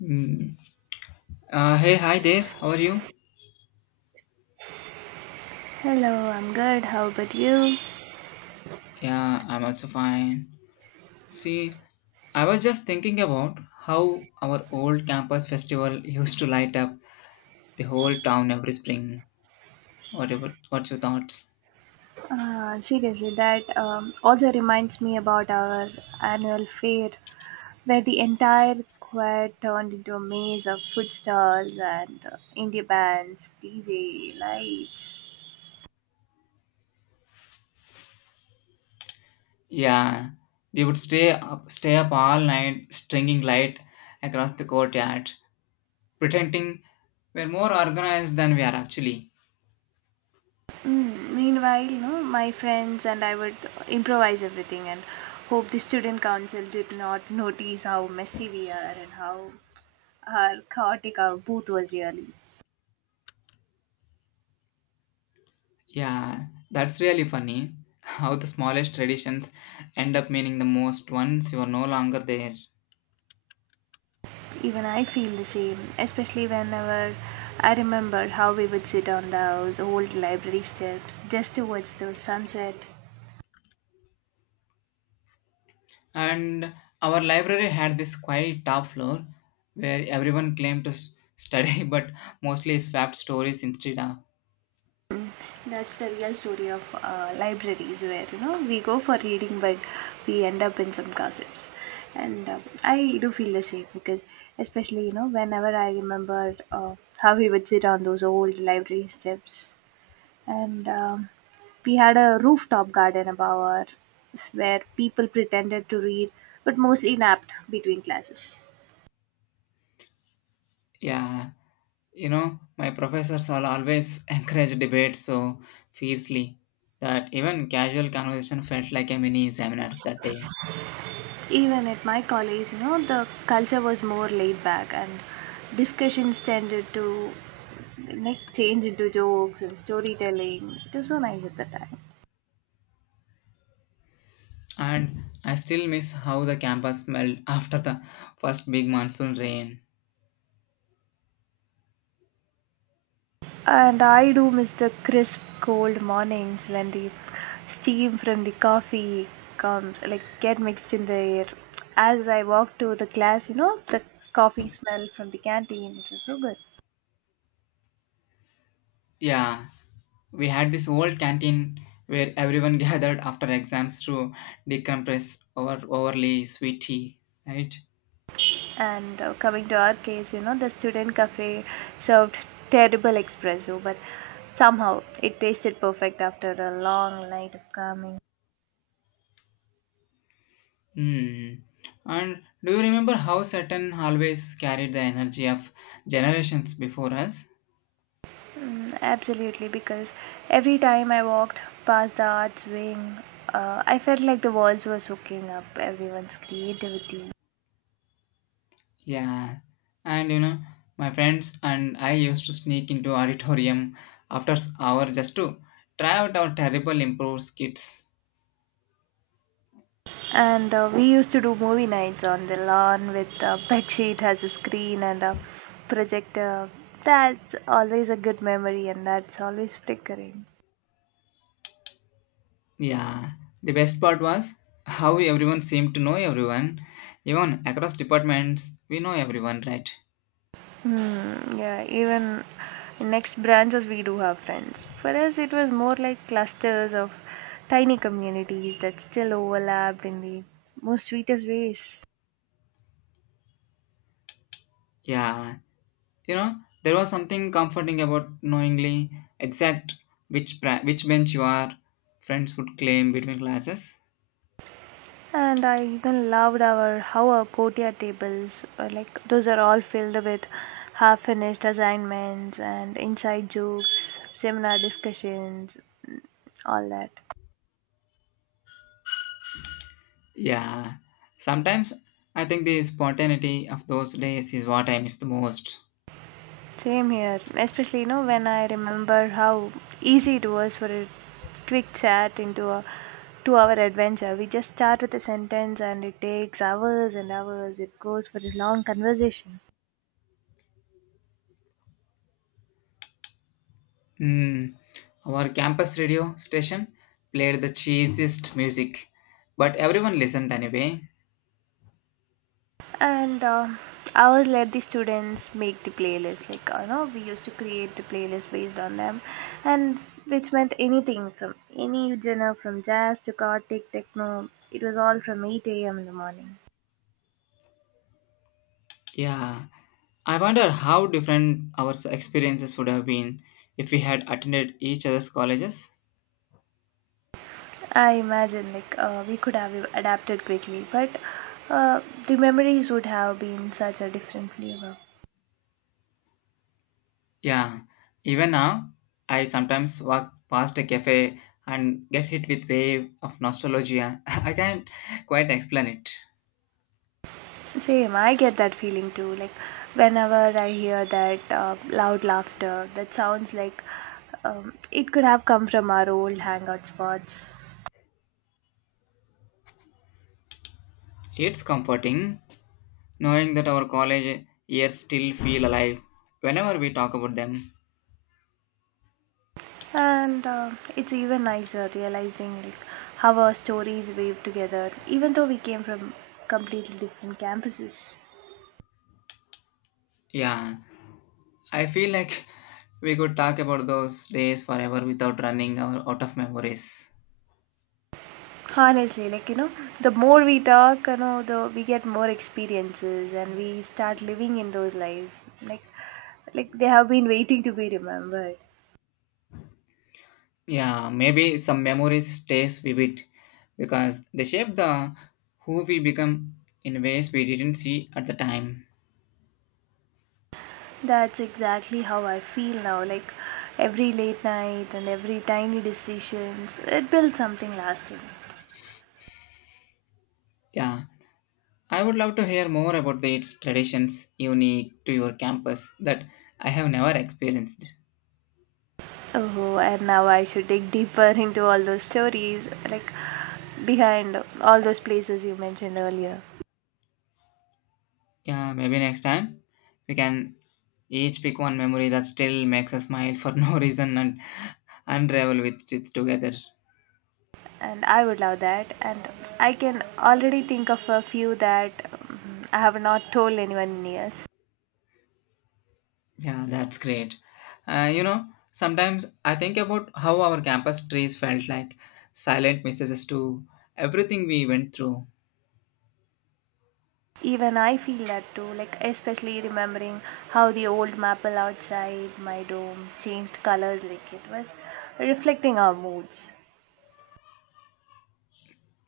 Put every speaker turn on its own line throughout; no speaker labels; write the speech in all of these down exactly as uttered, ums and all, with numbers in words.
Mm. Uh, hey, hi there. How are you?
Hello, I'm good. How about you?
Yeah, I'm also fine. See, I was just thinking about how our old campus festival used to light up the whole town every spring. What about what's your thoughts?
Uh, seriously, that um, also reminds me about our annual fair, where the entire choir turned into a maze of food stalls and uh, indie bands, D J, lights.
Yeah, we would stay up, stay up all night, stringing light across the courtyard, pretending we're more organized than we are actually.
Mm, meanwhile, you know, my friends and I would improvise everything and hope the student council did not notice how messy we are and how our chaotic our booth was really.
Yeah, that's really funny. How the smallest traditions end up meaning the most once you are no longer there.
Even I feel the same, especially whenever I remember how we would sit on those old library steps just towards the sunset.
And our library had this quiet top floor where everyone claimed to s- study but mostly swapped stories instead of.
That's the real story of uh, libraries, where you know we go for reading, but we end up in some gossips. And uh, I do feel the same because, especially you know, whenever I remember uh, how we would sit on those old library steps and um, we had a rooftop garden above ours where people pretended to read but mostly napped between classes.
Yeah, you know, my professors all always encourage debate so fiercely that even casual conversation felt like a mini seminars that day.
Even at my college, you know, the culture was more laid back and discussions tended to like change into jokes and storytelling. It was so nice at the time.
And I still miss how the campus smelled after the first big monsoon rain.
And I do miss the crisp, cold mornings when the steam from the coffee comes, like get mixed in the air. As I walked to the class, you know, the coffee smell from the canteen, it was so good.
Yeah, we had this old canteen where everyone gathered after exams to decompress over overly sweet tea, right?
And uh, coming to our case, you know, the student cafe served terrible espresso, but somehow it tasted perfect after a long night of calming.
Hmm. And do you remember how certain hallways carried the energy of generations before us?
Absolutely, because every time I walked past the arts wing, uh, I felt like the walls were soaking up everyone's creativity.
Yeah. And you know, my friends and I used to sneak into auditorium after s- hour just to try out our terrible improv skits.
And uh, we used to do movie nights on the lawn with a bed sheet as a screen and a projector. That's always a good memory, and that's always flickering.
Yeah, the best part was how everyone seemed to know everyone. Even across departments, we know everyone, right?
Hmm, yeah, even in next branches we do have friends. For us, it was more like clusters of tiny communities that still overlapped in the most sweetest ways.
Yeah, you know, there was something comforting about knowingly exact which pra- which bench you are. Friends would claim between classes.
And I even loved our how our courtyard tables were like those are all filled with half finished assignments and inside jokes, seminar discussions, all that.
Yeah, sometimes I think the spontaneity of those days is what I miss the most.
Same here. Especially, you know, when I remember how easy it was for a quick chat into a two hour adventure. We just start with a sentence and it takes hours and hours. It goes for a long conversation.
Hmm. Our campus radio station played the cheesiest music, but everyone listened anyway.
And uh, I always let the students make the playlist. Like, you know, we used to create the playlist based on them. And which meant anything from any genre, from jazz to Gothic, techno. It was all from eight a m in the morning.
Yeah, I wonder how different our experiences would have been if we had attended each other's colleges.
I imagine like uh, we could have e-, adapted quickly, but uh, the memories would have been such a different flavor.
Yeah, even now, I sometimes walk past a cafe and get hit with wave of nostalgia. I can't quite explain it.
Same, I get that feeling too. Like whenever I hear that uh, loud laughter, that sounds like um, it could have come from our old hangout spots.
It's comforting knowing that our college years still feel alive whenever we talk about them.
And uh, it's even nicer realizing like how our stories weave together, even though we came from completely different campuses.
Yeah, I feel like we could talk about those days forever without running out out of memories.
Honestly, like you know, the more we talk, you know, the we get more experiences and we start living in those lives. Like, like they have been waiting to be remembered.
Yeah, maybe some memories stays vivid because they shape the who we become in ways we didn't see at the time.
That's exactly how I feel now. Like every late night and every tiny decisions, it builds something lasting.
Yeah, I would love to hear more about the its traditions unique to your campus that I have never experienced.
Oh, and now I should dig deeper into all those stories, like behind all those places you mentioned earlier.
Yeah, maybe next time we can each pick one memory that still makes us smile for no reason and unravel with it together.
And I would love that. And I can already think of a few that um, I have not told anyone in years.
Yeah, that's great. Uh, you know, sometimes I think about how our campus trees felt like silent messages to everything we went through.
Even I feel that too, like especially remembering how the old maple outside my dome changed colors, like it was reflecting our moods.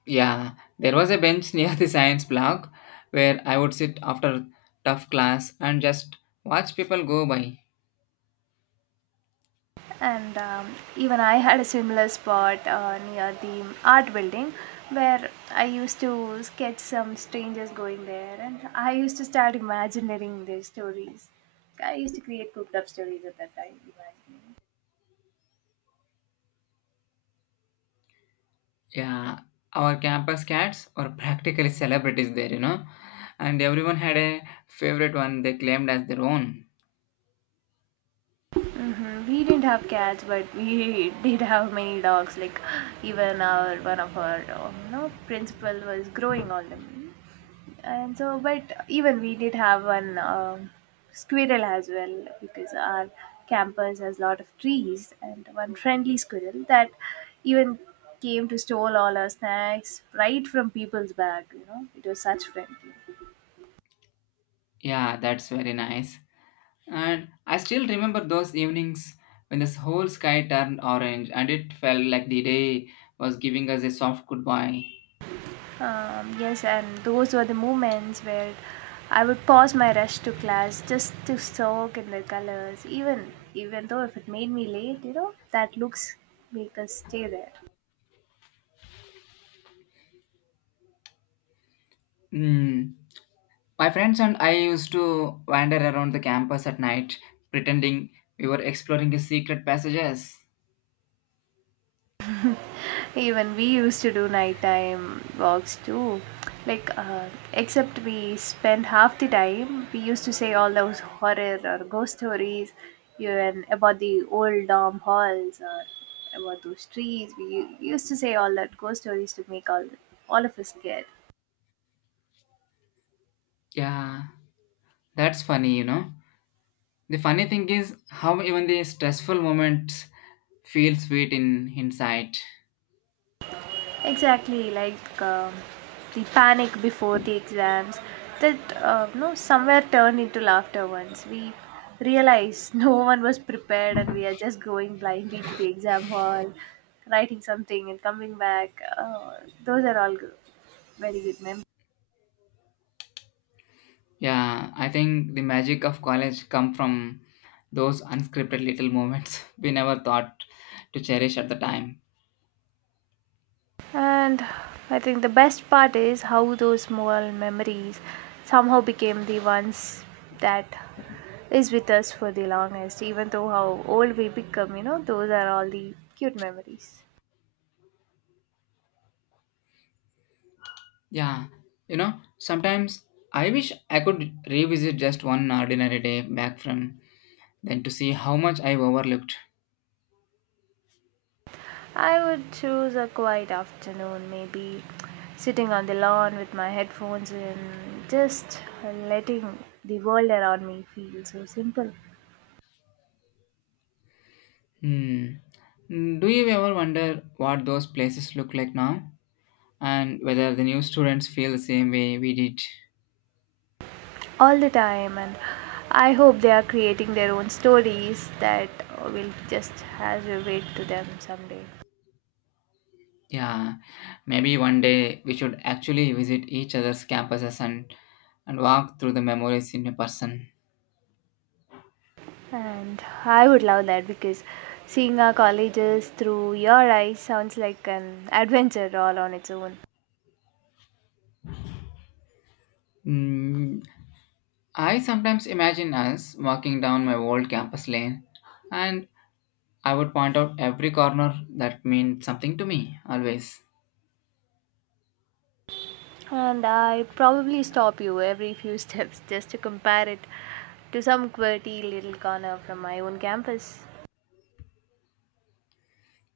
Yeah, there was a bench near the science block where I would sit after tough class and just watch people go by.
And um, even I had a similar spot uh, near the art building where I used to sketch some strangers going there, and I used to start imagining their stories. I used to create cooked up stories at that time, imagining.
Yeah, our campus cats were practically celebrities there, you know, and everyone had a favorite one they claimed as their own.
Hmm, we didn't have cats, but we did have many dogs. Like even our one of our uh, you know principal was growing all them, and so but even we did have one um squirrel as well because our campus has a lot of trees and one friendly squirrel that even came to stole all our snacks right from people's bag. You know, it was such friendly.
Yeah, that's very nice. And I still remember those evenings when the whole sky turned orange and it felt like the day was giving us a soft goodbye.
Um, yes, and those were the moments where I would pause my rush to class just to soak in the colors, even even though if it made me late, you know, that looks make us stay there.
Mm. My friends and I used to wander around the campus at night, pretending we were exploring the secret passages.
Even we used to do nighttime walks too. Like, uh, except we spend half the time, we used to say all those horror or ghost stories even about the old dorm halls or about those trees. We u- used to say all that ghost stories to make all, all of us scared.
Yeah, that's funny, you know. The funny thing is how even the stressful moments feel sweet in hindsight.
Exactly like um, the panic before the exams that uh, no somewhere turned into laughter once we realized no one was prepared and we are just going blindly to the exam hall writing something and coming back uh, those are all go- very good memories.
Yeah, I think the magic of college come from those unscripted little moments we never thought to cherish at the time.
And I think the best part is how those small memories somehow became the ones that is with us for the longest. Even though how old we become, you know, those are all the cute memories.
Yeah, you know, sometimes I wish I could revisit just one ordinary day back from then to see how much I overlooked.
I would choose a quiet afternoon, maybe sitting on the lawn with my headphones and just letting the world around me feel so simple.
Hmm. Do you ever wonder what those places look like now and whether the new students feel the same way we did?
All the time, and I hope they are creating their own stories that will just has a weight to them someday.
Yeah, maybe one day we should actually visit each other's campuses and and walk through the memories in person.
And I would love that because seeing our colleges through your eyes sounds like an adventure all on its own.
Mm, I sometimes imagine us walking down my old campus lane, and I would point out every corner that meant something to me always.
And I probably stop you every few steps just to compare it to some quirky little corner from my own campus.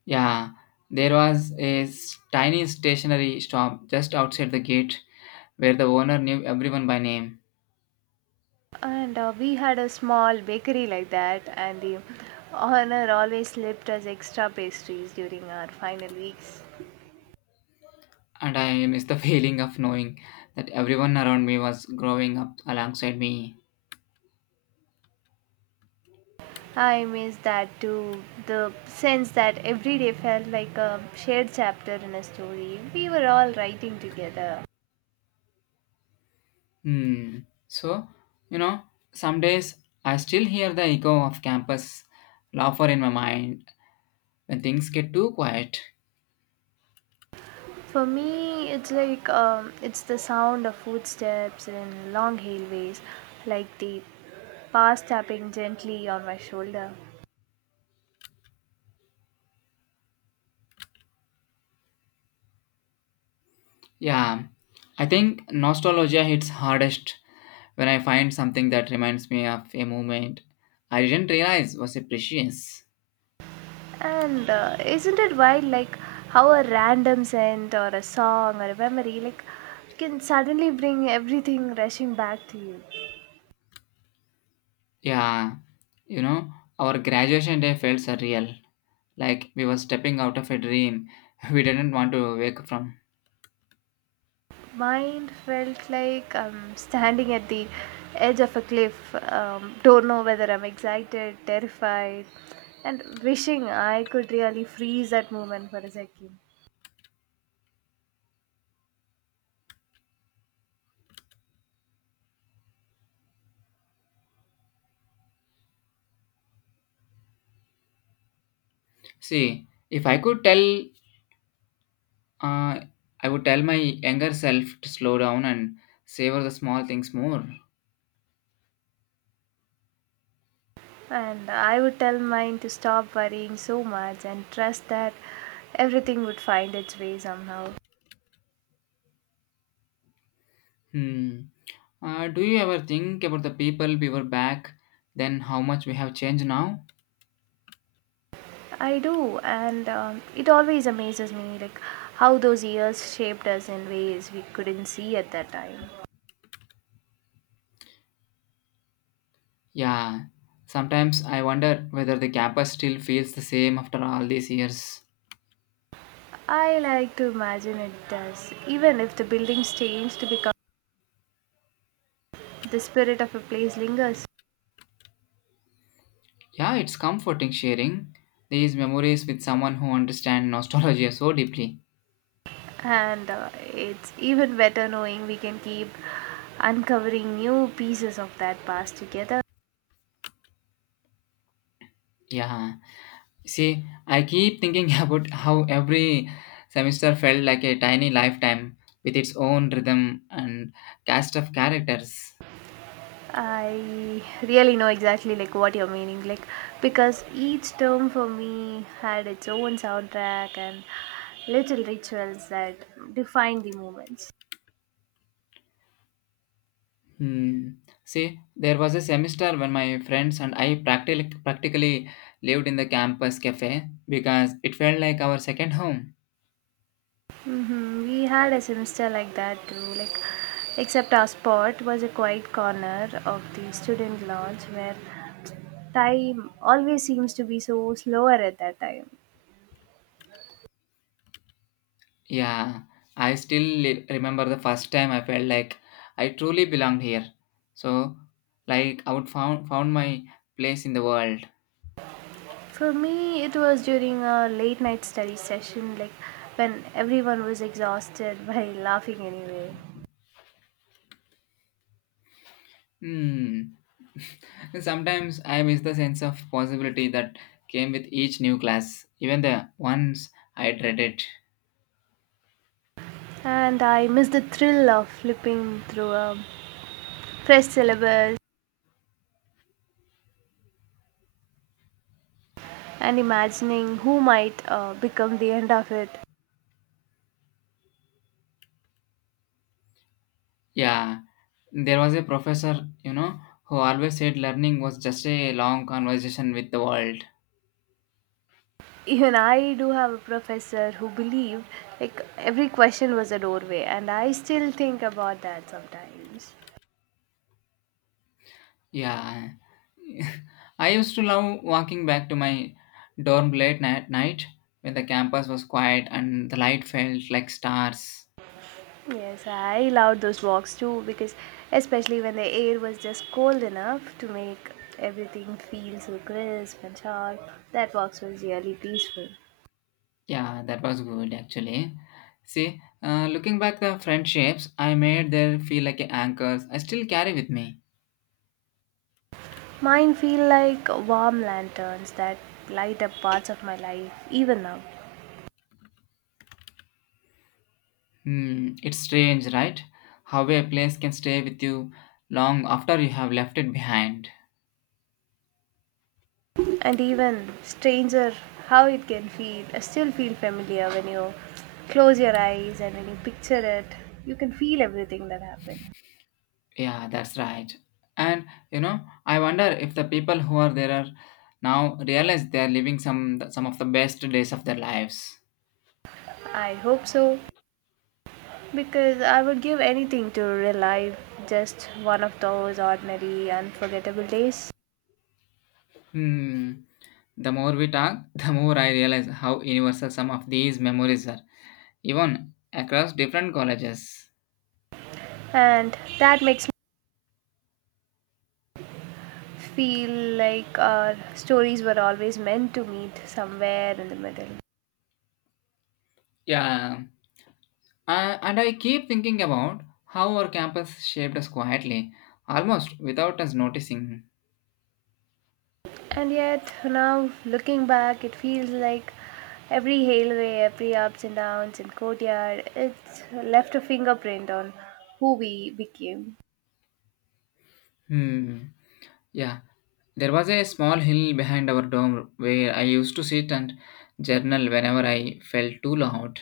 Yeah, there was a s- tiny stationery shop just outside the gate where the owner knew everyone by name,
And uh, we had a small bakery like that, and the owner always left us extra pastries during our final weeks.
and I miss the feeling of knowing that everyone around me was growing up alongside me.
I miss that too. The sense that every day felt like a shared chapter in a story. We were all writing together.
Hmm. So, you know, some days I still hear the echo of campus laughter in my mind when things get too quiet.
For me, it's like um, it's the sound of footsteps in long hallways, like the past tapping gently on my shoulder.
Yeah, I think nostalgia hits hardest when I find something that reminds me of a moment I didn't realize was a precious.
And uh, isn't it wild, like how a random scent or a song or a memory, like, can suddenly bring everything rushing back to you?
Yeah, you know, our graduation day felt surreal, like we were stepping out of a dream we didn't want to wake from.
Mine felt like I'm standing at the edge of a cliff. Um, don't know whether I'm excited, terrified, and wishing I could really freeze that moment for a second.
See, if I could tell Uh, I would tell my younger self to slow down and savor the small things more.
And I would tell mine to stop worrying so much and trust that everything would find its way somehow.
Hmm. Uh, do you ever think about the people we were back then, how much we have changed now?
I do, and um, it always amazes me, like how those years shaped us in ways we couldn't see at that time.
Yeah, sometimes I wonder whether the campus still feels the same after all these years.
I like to imagine it does, even if the buildings change to become the spirit of a place lingers.
Yeah, it's comforting sharing these memories with someone who understands nostalgia so deeply.
And uh, it's even better knowing we can keep uncovering new pieces of that past together.
Yeah. See, I keep thinking about how every semester felt like a tiny lifetime with its own rhythm and cast of characters.
I really know exactly like what you're meaning like because each term for me had its own soundtrack and little rituals that defined the moments.
Hmm. See, there was a semester when my friends and I practically, practically lived in the campus cafe because it felt like our second home.
Hmm, we had a semester like that too, like except our spot was a quiet corner of the student lounge where time always seems to be so slower at that time.
Yeah, I still li- remember the first time I felt like I truly belonged here. So, like, I would found found my place in the world.
For me, it was during a late night study session, like when everyone was exhausted by laughing anyway.
Hmm. Sometimes I miss the sense of possibility that came with each new class, even the ones I dreaded.
And I missed the thrill of flipping through a fresh syllabus and imagining who might uh, become the end of it.
Yeah, there was a professor, you know, who always said learning was just a long conversation with the world.
Even I do have a professor who believed like every question was a doorway, and I still think about that sometimes.
Yeah, I used to love walking back to my dorm late at night when the campus was quiet and the light felt like stars.
Yes, I loved those walks too because especially when the air was just cold enough to make everything feel so crisp and sharp, that walks was really peaceful.
Yeah, that was good actually. See, uh, looking back the friendships I made there feel like anchors I still carry with me.
Mine feel like warm lanterns that light up parts of my life even now.
Hmm, it's strange, right? How a place can stay with you long after you have left it behind.
And even stranger how it can feel uh, still feel familiar when you close your eyes and when you picture it, you can feel everything that happened.
Yeah, that's right. And you know, I wonder if the people who are there are now realize they are living some some of the best days of their lives.
I hope so, because I would give anything to relive just one of those ordinary, unforgettable days.
Hmm. The more we talk, the more I realize how universal some of these memories are, even across different colleges.
And that makes me feel like our stories were always meant to meet somewhere in the middle.
Yeah, uh, and I keep thinking about how our campus shaped us quietly, almost without us noticing.
And yet, now looking back, it feels like every hailway, every ups and downs in Courtyard, it's left a fingerprint on who we became.
Hmm, yeah. There was a small hill behind our dorm where I used to sit and journal whenever I felt too loud.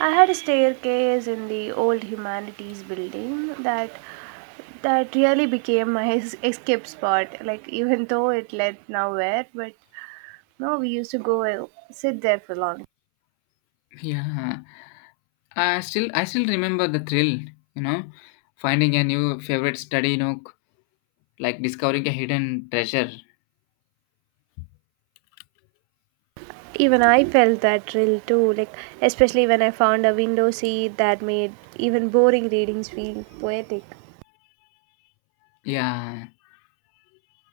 I had a staircase in the old humanities building that that really became my es- escape spot. Like even though it led nowhere, but no, we used to go and sit there for long.
Yeah. I still I still remember the thrill, you know, finding a new favorite study nook, like discovering a hidden treasure.
Even I felt that thrill too, like especially when I found a window seat that made even boring readings feel poetic.
Yeah.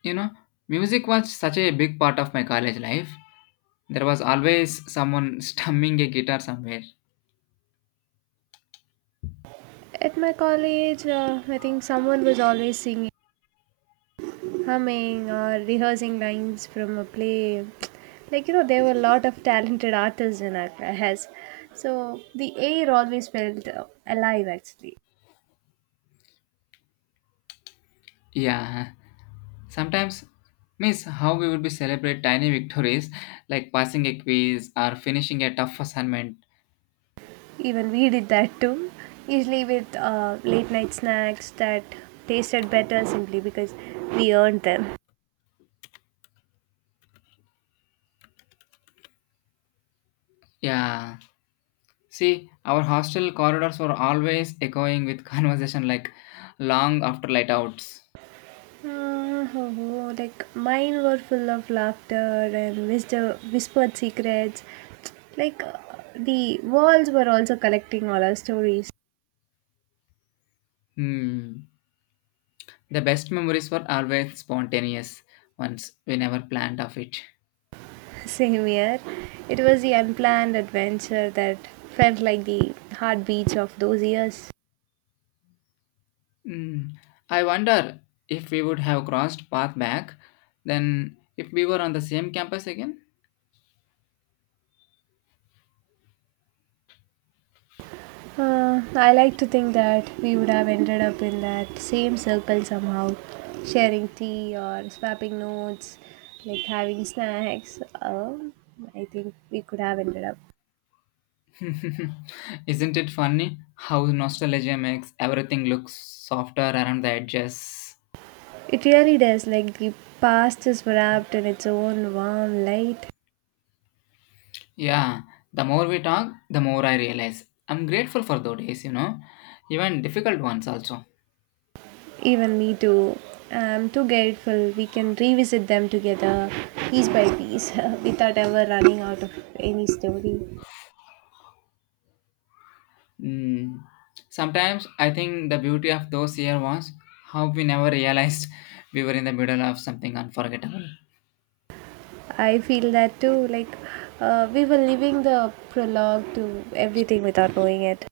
You know, music was such a big part of my college life. There was always someone strumming a guitar somewhere.
At my college, uh, I think someone was always singing, humming, or rehearsing lines from a play. Like, you know, there were a lot of talented artists in our class. So the air always felt uh, alive actually.
Yeah, sometimes, miss, how we would be celebrate tiny victories like passing a quiz or finishing a tough assignment.
Even we did that too. Usually with uh, late night snacks that tasted better simply because we earned them.
Yeah, see, our hostel corridors were always echoing with conversation like long after light outs.
Mm, like mine were full of laughter and whisper, whispered secrets. Like uh, the walls were also collecting all our stories.
Hmm, the best memories were always spontaneous ones. We never planned of it.
Same here. It was the unplanned adventure that felt like the heartbeats of those years.
Mm, I wonder if we would have crossed path back then if we were on the same campus again.
Uh, I like to think that we would have ended up in that same circle somehow, sharing tea or swapping notes, like having snacks. Um, I think we could have ended up.
Isn't it funny how nostalgia makes everything look softer around the edges?
It really does, like the past is wrapped in its own warm light.
Yeah, the more we talk, the more I realize, I'm grateful for those days, you know, even difficult ones also.
Even me too. I'm too grateful we can revisit them together, piece by piece, without ever running out of any story.
Mm. Sometimes I think the beauty of those years was how we never realized we were in the middle of something unforgettable.
I feel that too. Like, uh, we were leaving the prologue to everything without knowing it.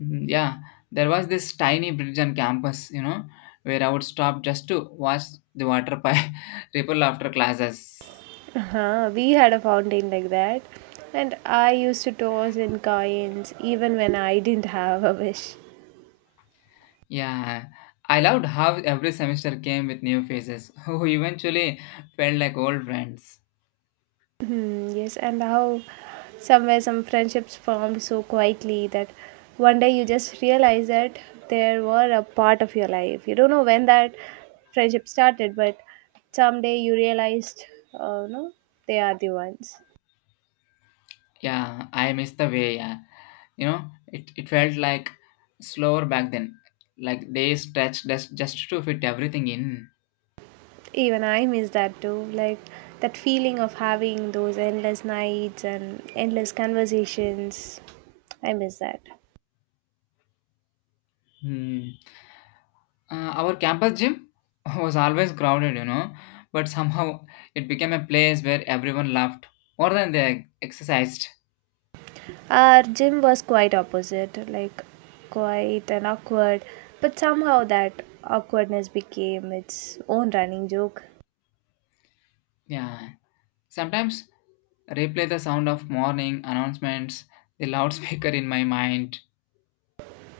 Mhm. Yeah, there was this tiny bridge on campus, you know, where I would stop just to watch the water pipe ripple after classes.
Uh-huh. We had a fountain like that, and I used to toss in coins even when I didn't have a wish.
Yeah, I loved how every semester came with new faces who eventually felt like old friends.
Hmm, yes, and how somewhere some friendships formed so quietly that one day you just realize that they were a part of your life. You don't know when that friendship started, but someday you realized, oh no, they are the ones.
Yeah, I miss the way, yeah. You know, it, it felt like slower back then, like days stretched just, just to fit everything in.
Even I miss that too. Like that feeling of having those endless nights and endless conversations. I miss that.
Hmm. Uh, our campus gym was always crowded, you know, but somehow it became a place where everyone laughed more than they exercised.
Our gym was quite opposite, like quiet and awkward, but somehow that awkwardness became its own running joke.
Yeah. Sometimes replay the sound of morning announcements, the loudspeaker in my mind.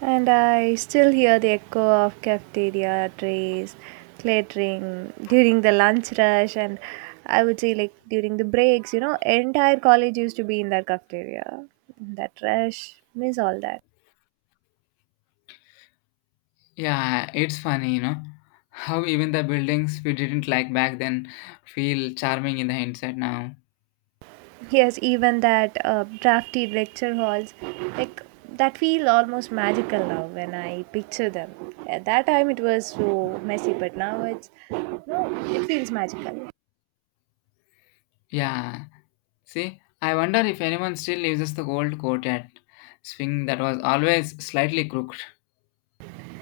And I still hear the echo of cafeteria trays clattering during the lunch rush, and I would say like during the breaks, you know, entire college used to be in that cafeteria. That rush, miss all that.
Yeah, it's funny, you know, how even the buildings we didn't like back then feel charming in the hindsight now.
Yes, even that uh, drafty lecture halls, like that feel almost magical now when I picture them. At that time it was so messy, but now it's no, it feels magical.
Yeah. See, I wonder if anyone still uses the old quartet swing that was always slightly crooked.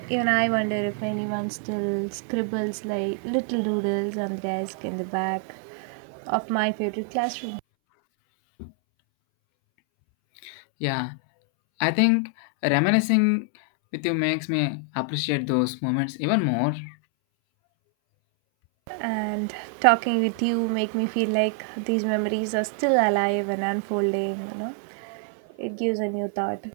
Even I wonder if anyone still scribbles like little doodles on the desk in the back of my favorite classroom.
Yeah. I think reminiscing with you makes me appreciate those moments even more.
And talking with you make me feel like these memories are still alive and unfolding, you know. It gives a new thought.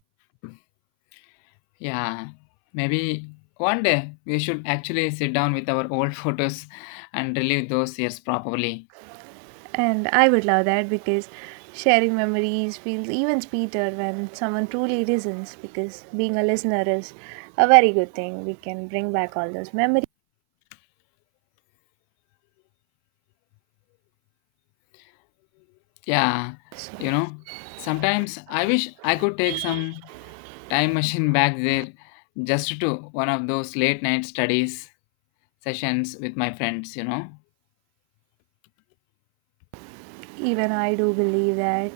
Yeah. Maybe one day we should actually sit down with our old photos and relive those years properly.
And I would love that because sharing memories feels even sweeter when someone truly listens, because being a listener is a very good thing. We can bring back all those memories.
Yeah. You
So
know, sometimes I wish I could take some time machine back there just to one of those late night studies sessions with my friends, you know.
even I do believe that.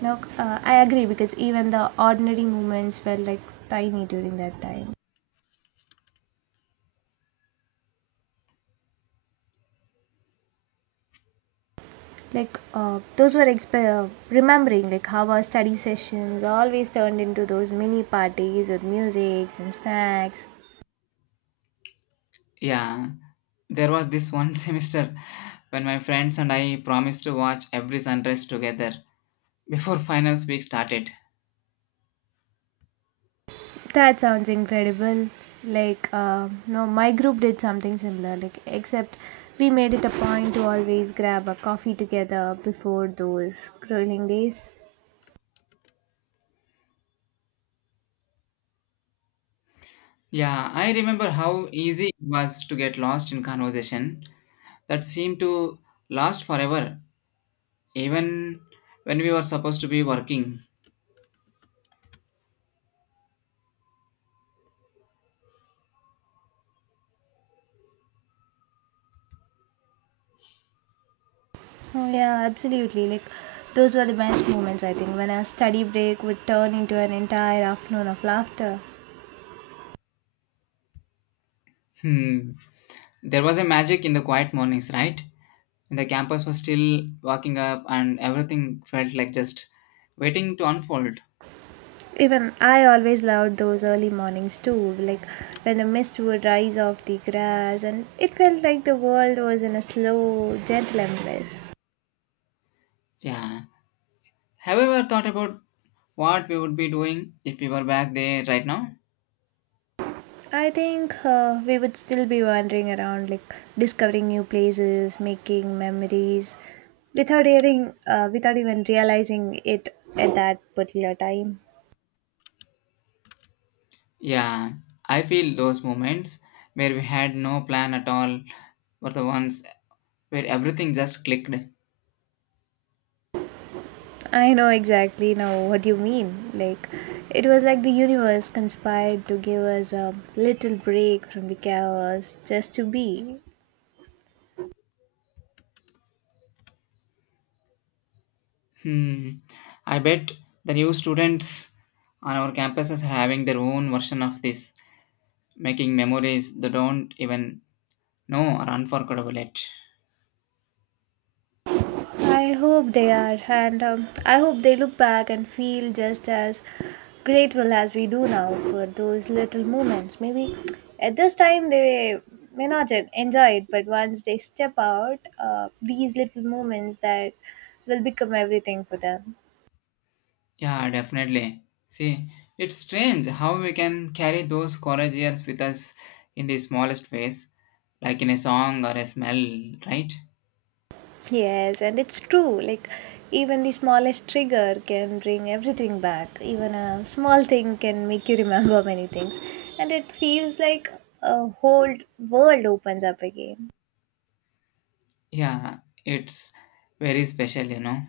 No, uh, I agree because even the ordinary moments were like tiny during that time. Like uh, those were exp- uh, remembering like how our study sessions always turned into those mini parties with musics and snacks.
Yeah, there was this one semester when my friends and I promised to watch every sunrise together before finals week started.
That sounds incredible. Like uh, no, my group did something similar. Like except we made it a point to always grab a coffee together before those grueling days.
Yeah, I remember how easy it was to get lost in conversation that seemed to last forever, even when we were supposed to be working.
Oh yeah, absolutely. Like those were the best moments I think, when a study break would turn into an entire afternoon of laughter.
Hmm. There was a magic in the quiet mornings, right? When the campus was still waking up and everything felt like just waiting to unfold.
Even I always loved those early mornings too, like when the mist would rise off the grass and it felt like the world was in a slow, gentle embrace.
Yeah. Have you ever thought about what we would be doing if we were back there right now?
I think uh, we would still be wandering around, like discovering new places, making memories, without hearing, uh, without even realizing it at that particular time.
Yeah, I feel those moments where we had no plan at all were the ones where everything just clicked.
I know exactly now what you mean. Like, it was like the universe conspired to give us a little break from the chaos just to be.
Hmm. I bet the new students on our campuses are having their own version of this, making memories they don't even know are unforgettable yet.
I hope they are, and um, I hope they look back and feel just as grateful as we do now for those little moments. Maybe at this time they may not en- enjoy it, but once they step out, uh, these little moments that will become everything for them.
Yeah, definitely. See, it's strange how we can carry those college years with us in the smallest ways, like in a song or a smell, right?
Yes, and it's true. Like, even the smallest trigger can bring everything back. Even a small thing can make you remember many things. And it feels like a whole world opens up again.
Yeah, it's very special, you know.